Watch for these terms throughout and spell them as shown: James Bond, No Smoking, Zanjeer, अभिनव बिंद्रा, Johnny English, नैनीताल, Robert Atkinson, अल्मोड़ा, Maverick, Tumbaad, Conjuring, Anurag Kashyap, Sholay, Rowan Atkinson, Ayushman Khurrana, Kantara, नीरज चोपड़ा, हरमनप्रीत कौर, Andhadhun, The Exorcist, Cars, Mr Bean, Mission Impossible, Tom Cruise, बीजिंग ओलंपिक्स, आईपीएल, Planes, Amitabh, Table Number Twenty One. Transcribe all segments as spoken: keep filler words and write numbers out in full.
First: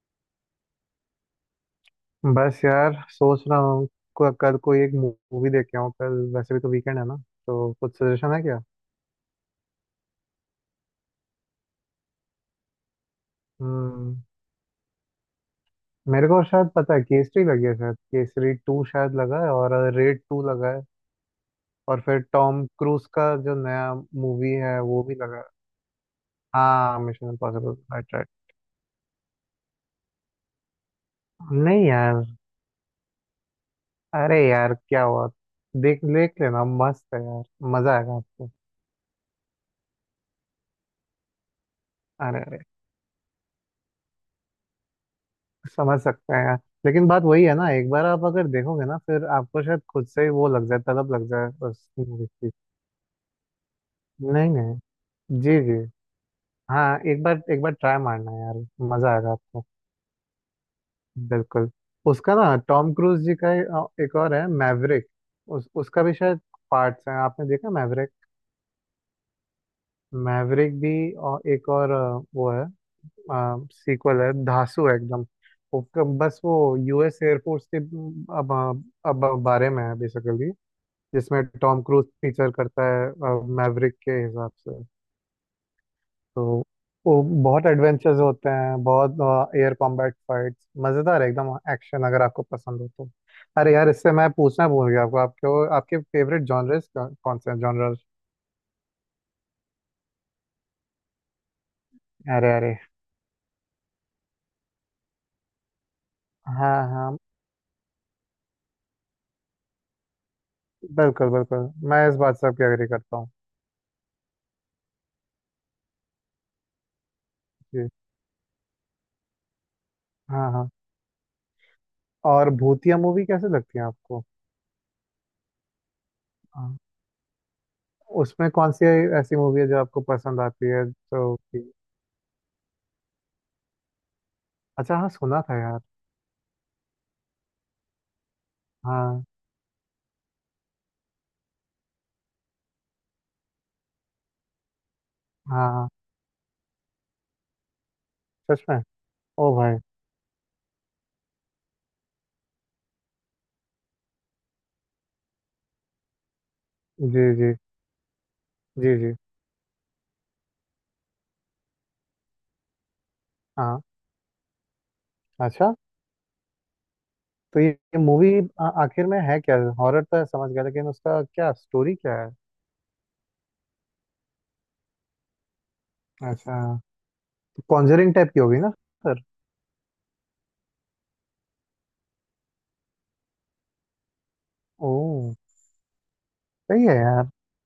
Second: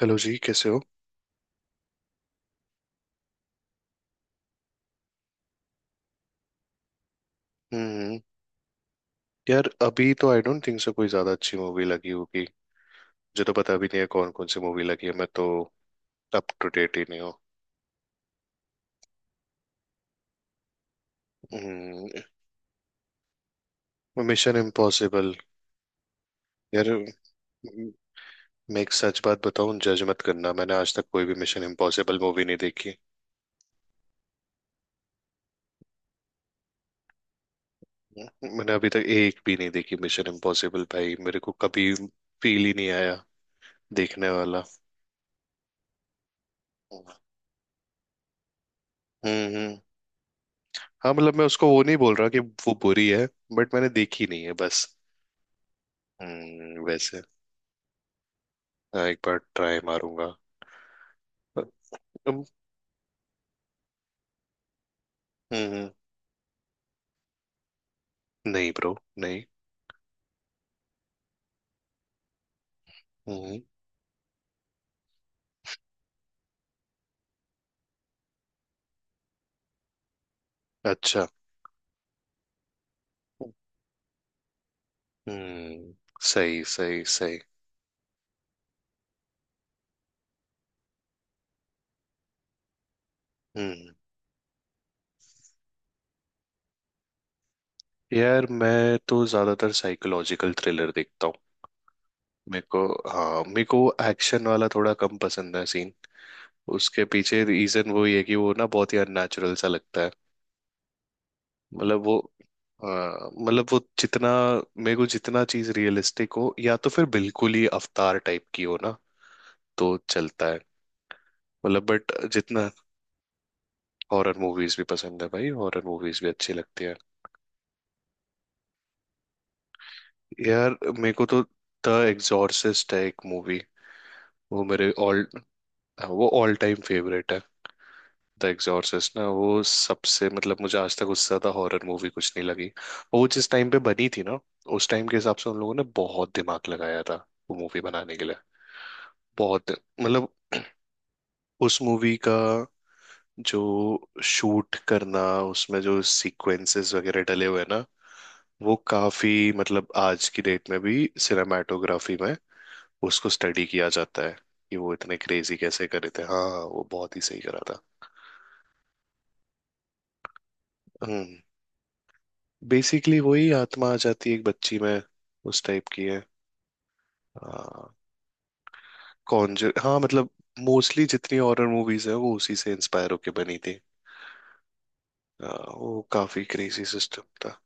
Hello जी, कैसे हो। बस यार सोच रहा हूँ। को- कल कोई एक मूवी देख के आऊँ। कल वैसे भी तो वीकेंड है ना, तो कुछ हम्म। सजेशन है क्या? यार, अभी तो आई डोंट थिंक सो कोई ज्यादा अच्छी मूवी लगी होगी। मुझे तो पता भी नहीं है हम्म, कौन कौन सी मूवी लगी है, मैं तो मेरे को अप टू शायद पता डेट है, ही नहीं हूँ। केसरी लगी है शायद, केसरी टू शायद लगा है, और रेड टू लगा है। और फिर हम्म। टॉम क्रूज का जो नया मूवी मिशन है वो भी इम्पॉसिबल। लगा है। यार, हाँ, मिशन इम्पॉसिबल। म- राइट, राइट। मैं एक सच बात बताऊं, जज मत करना, मैंने आज तक कोई भी मिशन नहीं इम्पॉसिबल यार, मूवी नहीं देखी। अरे यार क्या हुआ, देख देख लेना, मस्त है यार। मजा आएगा आपको। मैंने अभी तक एक भी नहीं देखी मिशन इम्पॉसिबल, भाई मेरे को कभी अरे, फील ही नहीं आया देखने वाला। समझ सकते हैं। लेकिन बात वही है ना, एक बार आप अगर देखोगे ना, फिर हम्म आपको हम्म। शायद खुद से ही वो लग जाए, हाँ तलब लग मतलब मैं जाए उसको वो उस नहीं बोल मूवी रहा कि की। वो बुरी है, बट मैंने देखी नहीं नहीं है बस। नहीं, जी जी। हम्म हाँ, वैसे एक बार एक बार ट्राई मारना यार, हाँ, मजा एक आएगा बार आपको। ट्राई मारूंगा। बिल्कुल। उसका अम, ना टॉम क्रूज जी का, अ, एक और है मैवरिक। उस हम्म। उसका भी शायद पार्ट्स हैं, आपने देखा मैवरिक? नहीं ब्रो, नहीं। मैवरिक भी, और एक और अ, वो है, हम्म। सीक्वल है, धांसू है एकदम। वो क- बस वो यूएस एयरफोर्स के अब अब बारे में है बेसिकली, अच्छा। जिसमें टॉम क्रूज फीचर करता है मैवरिक के हिसाब से। हम्म। सही तो सही वो सही। बहुत एडवेंचर्स होते हैं, बहुत एयर कॉम्बैट फाइट्स, मज़ेदार है एकदम, एक्शन अगर आपको पसंद हो तो। अरे यार, हम्म इससे मैं पूछना भूल गया आपको, आपके आपके फेवरेट जॉनर्स कौन से हैं, जॉनर्स? यार, मैं तो ज्यादातर साइकोलॉजिकल थ्रिलर देखता हूँ। अरे मेरे अरे। को, हाँ मेरे को एक्शन वाला थोड़ा कम पसंद है सीन। हाँ उसके हाँ। पीछे रीजन वो ही है कि वो ना बहुत ही अननेचुरल सा लगता है। बिल्कुल बिल्कुल, मैं मतलब इस वो, बात से आपकी एग्री करता हूँ। हाँ, मतलब वो जितना, मेरे को जितना चीज रियलिस्टिक हो या तो फिर बिल्कुल ही जी। अवतार टाइप की हो ना, तो चलता हाँ है। हाँ। मतलब बट और जितना, भूतिया मूवी कैसे लगती है आपको? हॉरर मूवीज भी पसंद है भाई, हॉरर मूवीज भी अच्छी हाँ। लगती है। उसमें कौन सी ऐसी मूवी है जो आपको पसंद आती यार है मेरे को तो? तो द एग्जॉर्सिस्ट है एक मूवी, वो मेरे अच्छा, हाँ ऑल, सुना था यार। वो ऑल टाइम फेवरेट है। द एग्जॉर्सिस्ट हाँ। ना वो सबसे मतलब मुझे आज तक उससे ज्यादा हॉरर मूवी कुछ नहीं लगी, और वो जिस टाइम पे बनी थी ना, उस टाइम के हिसाब से उन लोगों ने हाँ। बहुत दिमाग लगाया था वो मूवी बनाने के लिए। सच में। ओ बहुत, भाई। मतलब उस मूवी का, जो शूट करना, उसमें जो सीक्वेंसेस वगैरह जी डले जी हुए हैं ना, वो जी जी। काफी, मतलब आज की डेट में भी सिनेमाटोग्राफी में उसको स्टडी हाँ। किया जाता है कि वो इतने क्रेजी अच्छा, कैसे करे थे। हाँ हाँ, वो बहुत ही सही करा तो ये, था। ये मूवी आखिर में है क्या? हॉरर तो है, समझ गया, लेकिन उसका हम्म। क्या स्टोरी क्या है? बेसिकली वही आत्मा आ जाती है एक बच्ची में, उस टाइप की है। अच्छा। तो हाँ। कॉन्जरिंग टाइप की होगी ना सर? कॉन्जर, हाँ मतलब मोस्टली जितनी हॉरर मूवीज है वो उसी से इंस्पायर होके बनी थी। ओ। हाँ, वो काफी क्रेजी सही है सिस्टम यार। था।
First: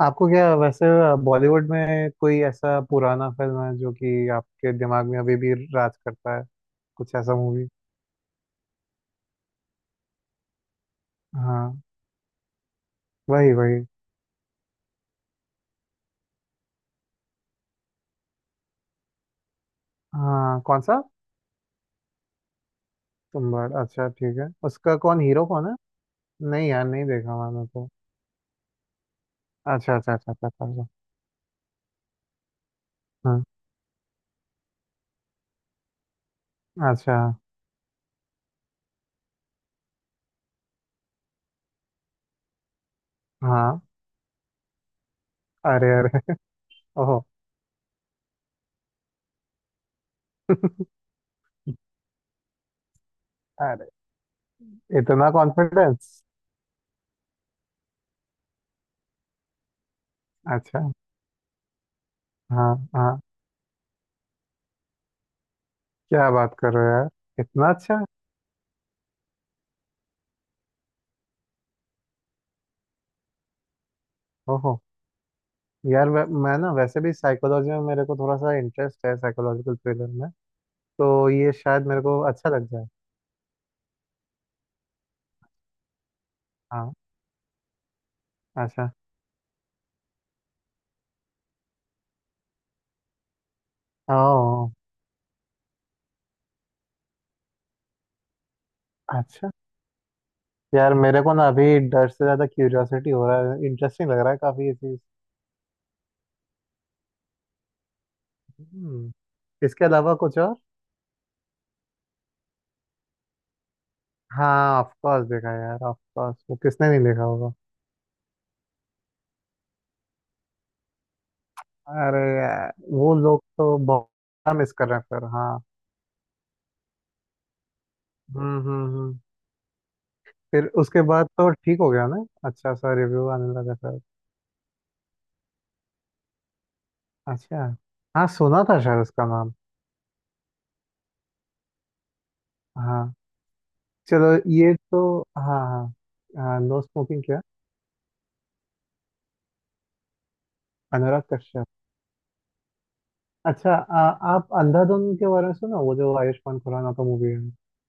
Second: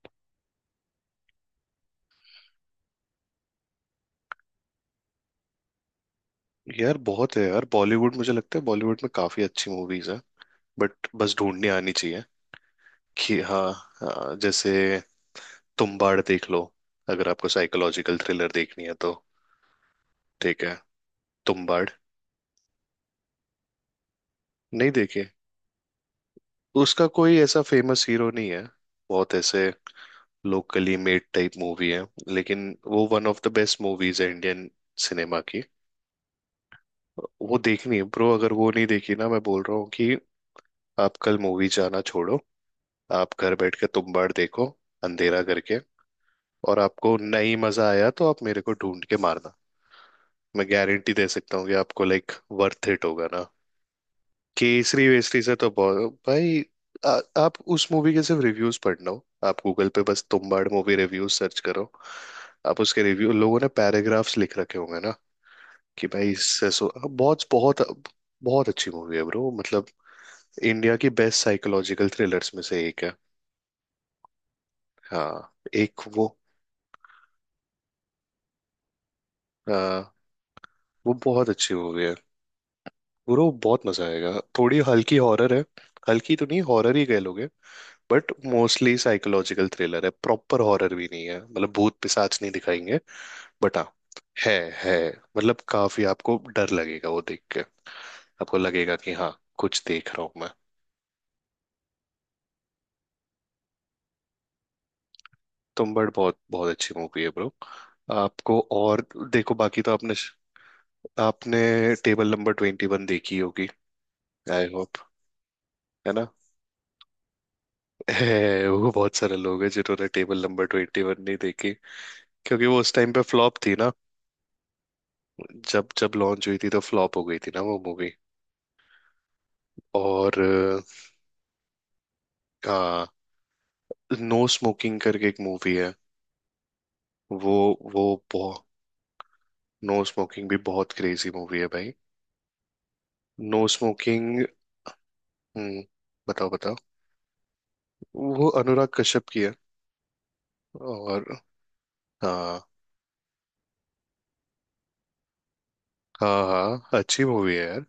आपको क्या वैसे बॉलीवुड में कोई ऐसा पुराना फिल्म है जो कि आपके दिमाग में अभी भी राज करता है? यार कुछ ऐसा बहुत है यार, मूवी। बॉलीवुड मुझे लगता है बॉलीवुड में काफी अच्छी मूवीज है, बट बस ढूंढनी हाँ। आनी चाहिए कि वही हाँ। वही। हाँ, जैसे तुम्बाड़ देख लो, अगर आपको साइकोलॉजिकल थ्रिलर देखनी है तो। हाँ ठीक है, कौन सा? तुम्बाड़। तुम्बाड़, अच्छा ठीक है। नहीं उसका कौन, देखे। हीरो कौन है? नहीं यार, नहीं उसका कोई देखा ऐसा मैंने तो। फेमस हीरो नहीं है, बहुत ऐसे अच्छा अच्छा अच्छा अच्छा, समझा। लोकली मेड टाइप मूवी है, लेकिन वो वन ऑफ हम्म। द बेस्ट मूवीज है इंडियन सिनेमा की। अच्छा। वो देखनी है ब्रो, अगर वो नहीं देखी ना, मैं बोल रहा हूँ कि आप कल मूवी जाना छोड़ो, आप घर बैठ हाँ। के तुम बाड़ देखो, अंधेरा करके। अरे अरे। और आपको ओहो। नहीं मजा आया तो आप मेरे को ढूंढ के मारना। मैं गारंटी दे सकता हूँ कि आपको लाइक वर्थ इट होगा ना, अरे। केसरी इतना वेसरी से तो बहुत कॉन्फिडेंस। भाई। आ, आप उस मूवी के सिर्फ रिव्यूज पढ़ना हो, आप गूगल पे बस तुम बाड़ अच्छा। मूवी रिव्यूज सर्च करो। हाँ। आप उसके हाँ रिव्यू लोगों ने पैराग्राफ्स लिख रखे होंगे ना कि क्या भाई बात इससे कर रहे हो सो यार, बहुत इतना बहुत। अच्छा। बहुत अच्छी मूवी है ब्रो, मतलब इंडिया की बेस्ट साइकोलॉजिकल थ्रिलर्स में से एक है। ओहो। हाँ, एक यार मैं, वो। मैं ना वैसे भी साइकोलॉजी में मेरे को थोड़ा सा इंटरेस्ट है, साइकोलॉजिकल थ्रिलर हाँ। में। वो तो बहुत ये अच्छी शायद मेरे मूवी है को अच्छा लग जाए। ब्रो, बहुत मजा आएगा। थोड़ी हल्की हॉरर है, हल्की तो नहीं हाँ। हॉरर ही कह लोगे। बट अच्छा। मोस्टली साइकोलॉजिकल थ्रिलर है, प्रॉपर हॉरर भी नहीं है, मतलब भूत पिशाच नहीं दिखाएंगे। बट हाँ, है ओह। है मतलब काफी आपको डर लगेगा वो देख के। आपको लगेगा कि हाँ अच्छा। कुछ देख रहा हूँ मैं। यार मेरे को ना अभी डर से ज़्यादा क्यूरियोसिटी हो रहा है, इंटरेस्टिंग लग रहा है काफ़ी ये चीज़। तुम्बाड़ बहुत बहुत अच्छी मूवी है ब्रो। आपको और, हम्म, देखो बाकी इसके तो आपने, अलावा कुछ और? आपने टेबल नंबर ट्वेंटी वन देखी होगी, आई हाँ ऑफ होप। कोर्स, देखा है यार, ऑफ है ना? कोर्स, वो किसने नहीं देखा होगा। है, वो बहुत सारे लोग हैं जिन्होंने टेबल नंबर ट्वेंटी वन नहीं देखी, अरे क्योंकि यार, वो उस टाइम वो पे लोग फ्लॉप थी तो ना। बहुत मिस कर रहे हैं फिर। हाँ जब जब लॉन्च हुई थी तो फ्लॉप हो गई थी ना वो मूवी। हम्म हम्म हम्म। और फिर अ, उसके बाद तो ठीक हो गया ना, अच्छा सा हाँ, रिव्यू आने लगा फिर। नो स्मोकिंग करके एक मूवी है। वो अच्छा। वो हाँ सुना बहुत, था शायद उसका नाम। नो स्मोकिंग भी बहुत क्रेजी मूवी है भाई। हाँ, नो चलो स्मोकिंग। ये तो। हाँ हम्म। हाँ। बताओ हाँ बताओ। नो स्मोकिंग क्या? वो अनुराग कश्यप की है। अनुराग और कश्यप। हाँ अच्छा। आ, आप अंधाधुन के बारे में सुना, वो जो हाँ, आयुष्मान हाँ खुराना का अच्छी मूवी है? मूवी है यार।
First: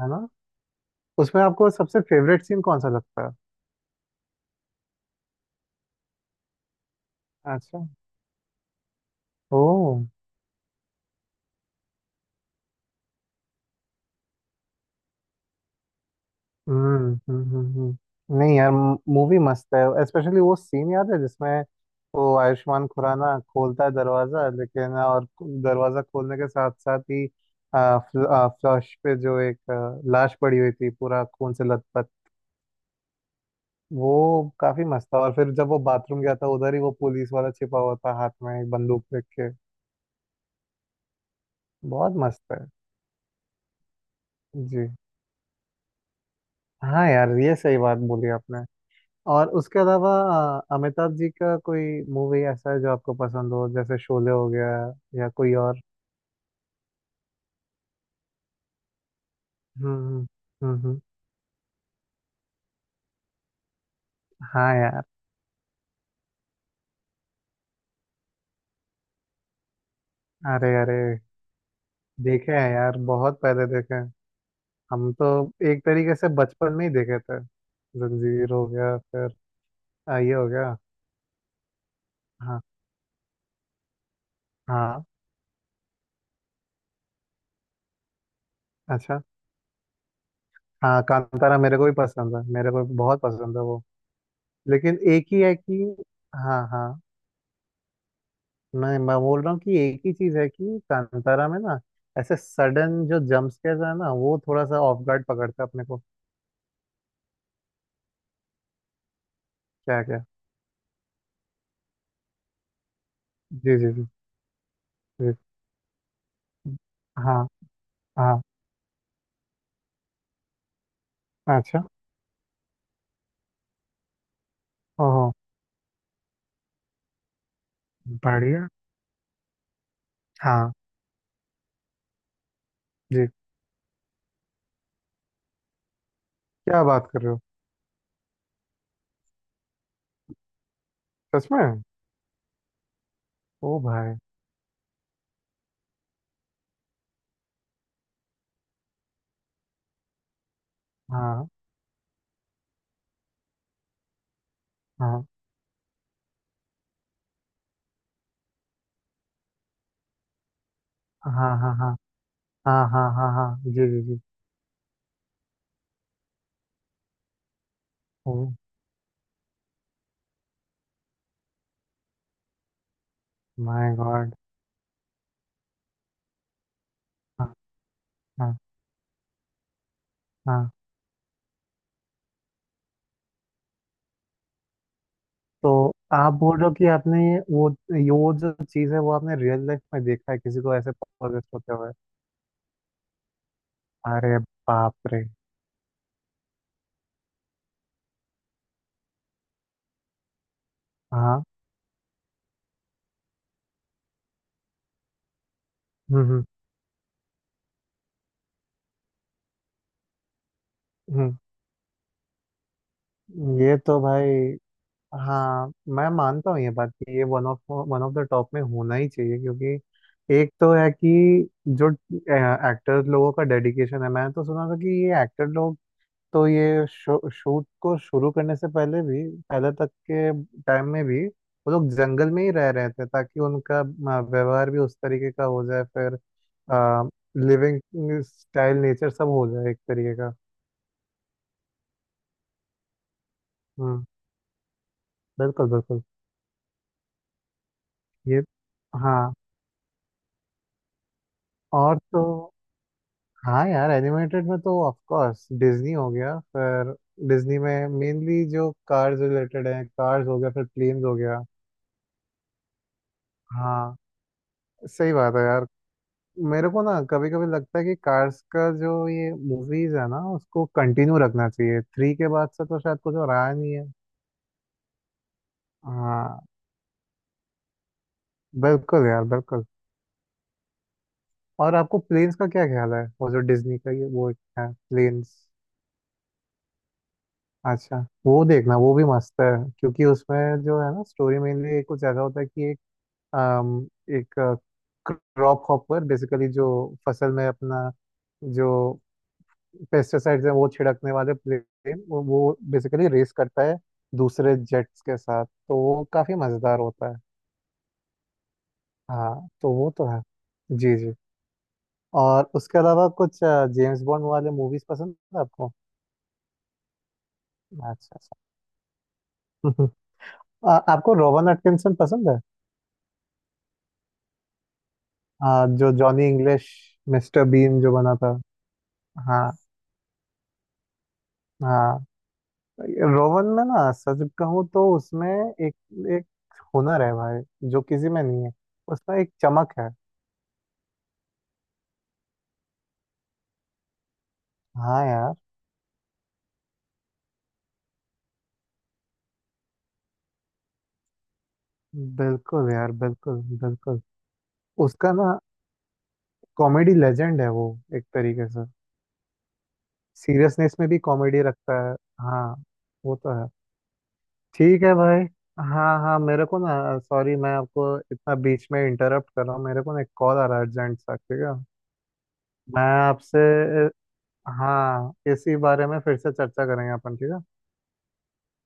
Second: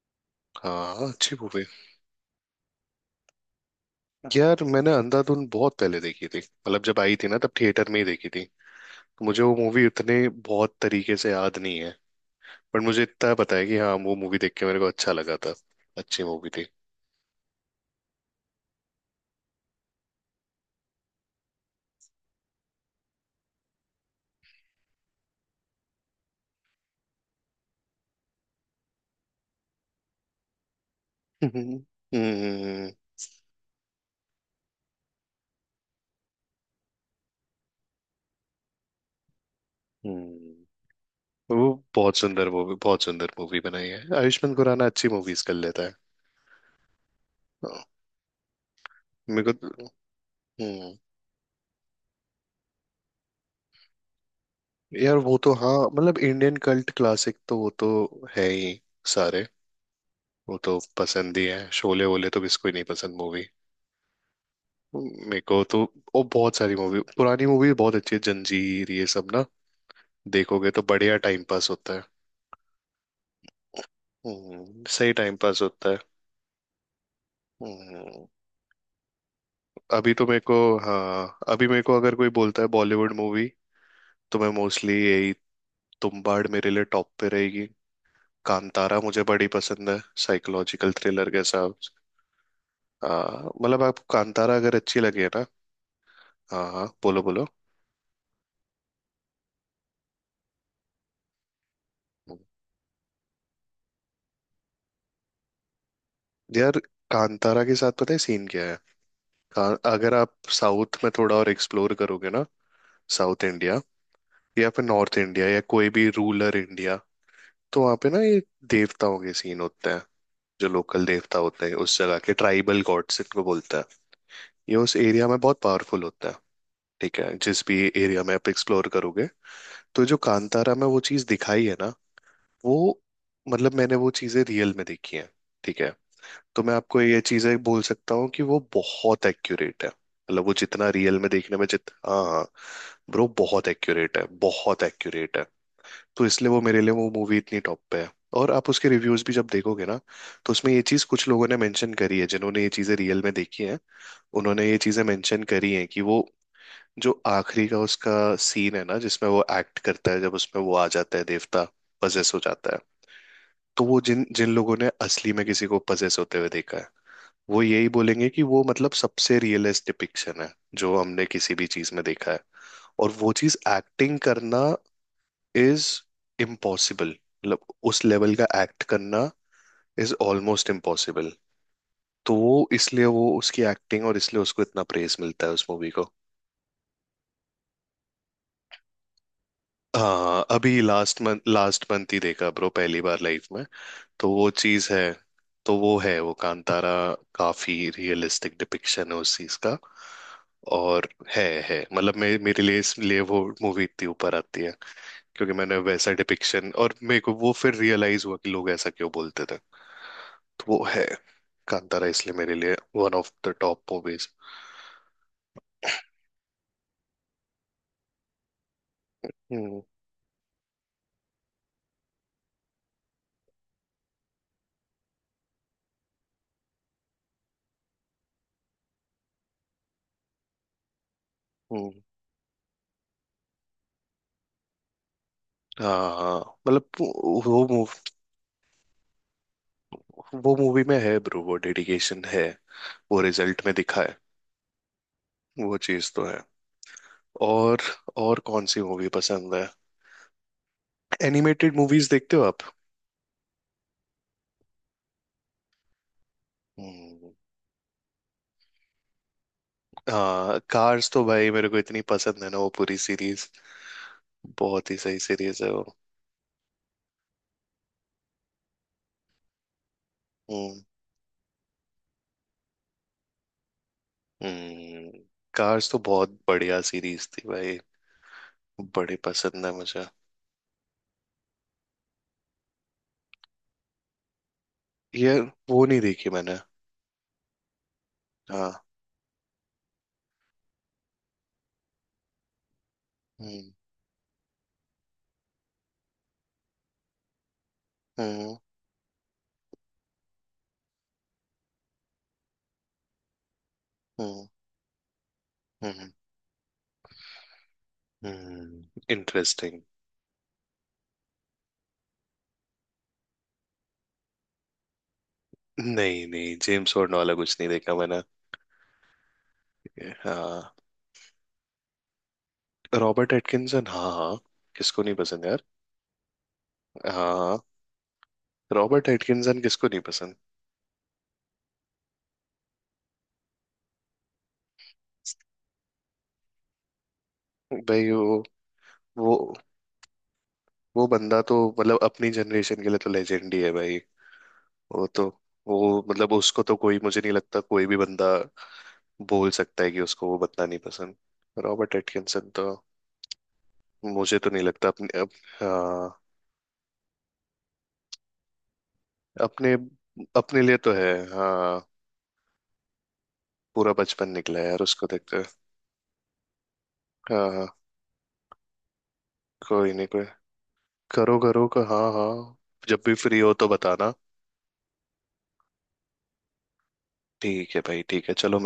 है ना। हाँ अच्छी उसमें मूवी। आपको सबसे फेवरेट सीन कौन सा लगता यार मैंने अंधाधुन बहुत पहले देखी थी, मतलब जब आई थी ना तब है? अच्छा। थिएटर में ही देखी थी, तो मुझे वो मूवी ओ। उतने बहुत तरीके से याद नहीं है। पर मुझे इतना पता है कि हाँ वो मूवी देख के मेरे को अच्छा लगा था। अच्छी मूवी थी। हम्म हम्म हम्म, हम्म। नहीं यार, मूवी मस्त है। स्पेशली वो सीन याद है जिसमें वो आयुष्मान खुराना खोलता है दरवाजा, लेकिन और दरवाजा खोलने के साथ साथ ही आ, फ्ल, आ, फ्लश पे जो एक आ, लाश पड़ी हुई थी, पूरा खून से हम्म लथपथ। हम्म वो काफी मस्त था। और फिर जब वो बाथरूम गया था, उधर ही वो पुलिस वाला छिपा हुआ था, हाथ में एक बंदूक रख के। हम्म। वो बहुत बहुत मस्त सुंदर है। मूवी, बहुत सुंदर मूवी बनाई है आयुष्मान खुराना, जी। अच्छी मूवीज कर लेता है। हाँ यार, ये सही हाँ, बात बोली आपने। और मेरे को उसके तो— अलावा अ, हम्म, अमिताभ जी का कोई मूवी ऐसा है जो आपको पसंद हो, जैसे शोले हो गया यार या वो तो कोई हाँ और? मतलब इंडियन कल्ट क्लासिक तो वो तो है ही सारे। हम्म वो हम्म तो हम्म, पसंद ही है, शोले वोले तो किसको ही नहीं पसंद मूवी। हाँ यार। मेरे को तो वो बहुत सारी मूवी, पुरानी मूवी बहुत अच्छी है, जंजीर, ये सब ना अरे देखोगे तो अरे, बढ़िया टाइम पास होता है। देखे हैं यार, बहुत पहले देखे हैं। हम्म, सही हम तो टाइम पास एक होता है। तरीके से बचपन में ही देखे थे। हम्म। जंजीर हो गया, फिर अभी अ, तो ये मेरे हो को, गया। हाँ अभी मेरे को अगर कोई हाँ बोलता है बॉलीवुड मूवी, तो मैं मोस्टली हाँ। यही, तुम्बाड़ मेरे लिए टॉप पे रहेगी। कांतारा अच्छा। मुझे बड़ी पसंद है साइकोलॉजिकल हाँ थ्रिलर के कांतारा हिसाब मेरे को भी से। पसंद है, मेरे को भी बहुत हाँ पसंद है मतलब वो। आप कांतारा अगर लेकिन अच्छी लगे एक ही ना, है कि, हाँ हाँ हाँ हाँ, बोलो बोलो। मैं मैं बोल रहा हूँ कि एक ही चीज है कि कांतारा में ना, ऐसे सडन जो जंप स्केयर है ना, वो थोड़ा सा ऑफ गार्ड पकड़ता है अपने को। यार कांतारा के साथ पता है सीन क्या है। का- क्या अगर क्या? आप साउथ में थोड़ा और एक्सप्लोर करोगे ना, साउथ जी इंडिया, जी जी। या फिर नॉर्थ जी। इंडिया, या कोई भी रूरल इंडिया, हाँ। तो वहाँ पे ना ये हाँ। देवताओं के सीन होते हैं, जो लोकल देवता होते हैं अच्छा। उस जगह के, ट्राइबल गॉड्स इनको बोलते हैं। ये उस एरिया ओहो। में बहुत पावरफुल होता है। ठीक है, जिस भी एरिया में आप बढ़िया। एक्सप्लोर करोगे, तो जो हाँ। कांतारा में वो चीज़ दिखाई है ना, वो, जी। मतलब मैंने वो चीज़ें रियल में देखी हैं। ठीक है, तो मैं क्या आपको बात ये कर रहे हो, चीजें बोल सकता हूँ कि वो बहुत एक्यूरेट है, मतलब वो जितना रियल में सच देखने में में। जित, हाँ हाँ, ब्रो बहुत ओ भाई। एक्यूरेट है, बहुत एक्यूरेट है। तो इसलिए वो मेरे लिए वो मूवी इतनी टॉप पे है। और आप उसके रिव्यूज भी जब देखोगे ना, तो उसमें ये चीज कुछ हाँ लोगों ने मेंशन करी है जिन्होंने ये चीजें रियल में देखी हैं। उन्होंने ये चीजें हाँ मेंशन करी हैं कि वो जो आखिरी का उसका सीन है ना, जिसमें वो एक्ट करता है, जब उसमें वो आ जाता है हाँ देवता, हाँ। हाँ पजेस हो जाता है। हाँ हाँ हाँ हाँ जी तो वो जी जी। जिन जिन लोगों ने असली में किसी को पजेस होते हुए देखा है, वो यही बोलेंगे ओ कि वो, मतलब सबसे रियलिस्ट डिपिक्शन है जो हमने किसी भी चीज में देखा है। और वो चीज माय एक्टिंग गॉड। करना इज इम्पॉसिबल, हाँ। मतलब उस लेवल का हाँ। एक्ट करना इज ऑलमोस्ट हाँ। इम्पॉसिबल। तो वो इसलिए वो उसकी एक्टिंग, और इसलिए उसको इतना प्रेज मिलता है उस तो मूवी को। आप बोल रहे हो कि आपने ये वो, ये वो जो चीज़ है वो आपने रियल लाइफ में देखा है, हाँ किसी को अभी ऐसे लास्ट मंथ, पॉजेस होते लास्ट हुए? मंथ ही देखा ब्रो, पहली बार लाइफ में। तो अरे वो चीज बाप है। रे। तो वो है वो कांतारा, काफी रियलिस्टिक डिपिक्शन है उस चीज का। और है हाँ। है मतलब मे, मेरे लिए इसलिए वो मूवी इतनी ऊपर आती है, क्योंकि मैंने वैसा हम्म। डिपिक्शन, और मेरे को वो फिर रियलाइज हुआ कि लोग ऐसा क्यों बोलते थे। तो वो है। हम्म कांतारा इसलिए मेरे लिए वन ऑफ द हम्म। ये टॉप तो मूवीज। भाई, हाँ मैं मानता हूँ ये बात कि ये one of, one of the top में होना ही चाहिए क्योंकि हम्म एक तो है कि जो एक्टर्स लोगों का डेडिकेशन है, मैंने तो सुना था कि ये एक्टर लोग तो ये शूट को शुरू करने से पहले भी, पहले तक के टाइम में भी वो लोग हम्म। जंगल में ही रह रहे थे ताकि उनका अ, व्यवहार भी उस तरीके का हो जाए हाँ फिर, हाँ, मतलब वो वो मूव, लिविंग स्टाइल नेचर सब हो जाए एक तरीके का। वो मूवी में है ब्रो, वो डेडिकेशन है, वो रिजल्ट में दिखा हम्म। है। बिल्कुल वो बिल्कुल। चीज तो है। और और ये, कौन सी मूवी हाँ। पसंद है? एनिमेटेड और मूवीज तो, देखते हो आप? हाँ यार एनिमेटेड में तो ऑफ कोर्स डिज्नी हो गया फिर। हम्म। डिज्नी में मेनली जो कार्स रिलेटेड है, कार्स हो गया, हाँ फिर प्लेन्स कार्स हो तो गया। भाई मेरे को इतनी पसंद है ना वो पूरी सीरीज, हाँ बहुत ही सही सही बात है सीरीज यार। है वो। मेरे को ना कभी कभी लगता है कि कार्स का जो ये मूवीज है ना, उसको हम्म कंटिन्यू रखना चाहिए। थ्री के बाद से तो शायद कुछ और आया नहीं है। हम्म, कार्स तो बहुत हाँ बढ़िया सीरीज थी भाई, बिल्कुल बड़ी यार बिल्कुल। पसंद है मुझे। और आपको प्लेन्स का क्या ख्याल है, वो जो डिज्नी का ये वो है प्लेन्स? ये वो नहीं देखी मैंने। अच्छा, वो हाँ। देखना, वो भी मस्त है। क्योंकि उसमें जो है ना, स्टोरी मेनली एक कुछ ज्यादा होता है कि एक हम्म अम, एक क्रॉप हॉपर बेसिकली जो फसल में अपना हम्म जो पेस्टिसाइड्स हैं वो छिड़कने वाले प्लेन, वो, वो बेसिकली रेस करता है हम्म दूसरे जेट्स के साथ, तो वो हम्म। काफी मजेदार होता है। हम्म, हाँ तो इंटरेस्टिंग। वो तो है। जी जी। और उसके अलावा कुछ जेम्स बॉन्ड वाले मूवीज पसंद है आपको? नहीं नहीं, जेम्स बॉन्ड वाला कुछ नहीं देखा अच्छा मैंने। अच्छा। आ, हाँ। आपको रोवन एटकिंसन पसंद है? रॉबर्ट एटकिंसन हाँ हाँ, किसको नहीं पसंद यार। हाँ, जो जॉनी इंग्लिश, मिस्टर हाँ। बीन जो बना था। रॉबर्ट हाँ। एटकिंसन किसको नहीं पसंद? हाँ। रोवन में ना सच कहूँ तो उसमें एक, एक हुनर है भाई जो किसी भाई में वो नहीं है। उसमें एक वो चमक है। वो बंदा तो मतलब अपनी जनरेशन के लिए तो लेजेंड ही है भाई। हाँ वो तो, यार। वो मतलब उसको तो कोई मुझे नहीं लगता कोई भी बंदा बोल सकता है कि उसको वो बंदा नहीं पसंद, रॉबर्ट एटकिंसन तो। बिल्कुल यार बिल्कुल बिल्कुल। मुझे तो नहीं लगता उसका अपने अप, ना, हाँ कॉमेडी लेजेंड है वो, एक तरीके से। अपने, अपने लिए सीरियसनेस में तो भी है कॉमेडी रखता हाँ। है। हाँ, वो तो है। पूरा बचपन निकला है यार ठीक है उसको भाई। देखते हुए। हाँ हाँ, मेरे को ना सॉरी, हाँ मैं हाँ, आपको इतना बीच में इंटरप्ट कर रहा हूँ। मेरे कोई को ना नहीं, एक कोई कॉल आ रहा है अर्जेंट सा, करो ठीक है? करो का हाँ हाँ। मैं जब भी आपसे, फ्री हो तो बताना। हाँ इसी बारे में फिर से चर्चा करेंगे अपन, ठीक है। ठीक है भाई, ठीक है, चलो।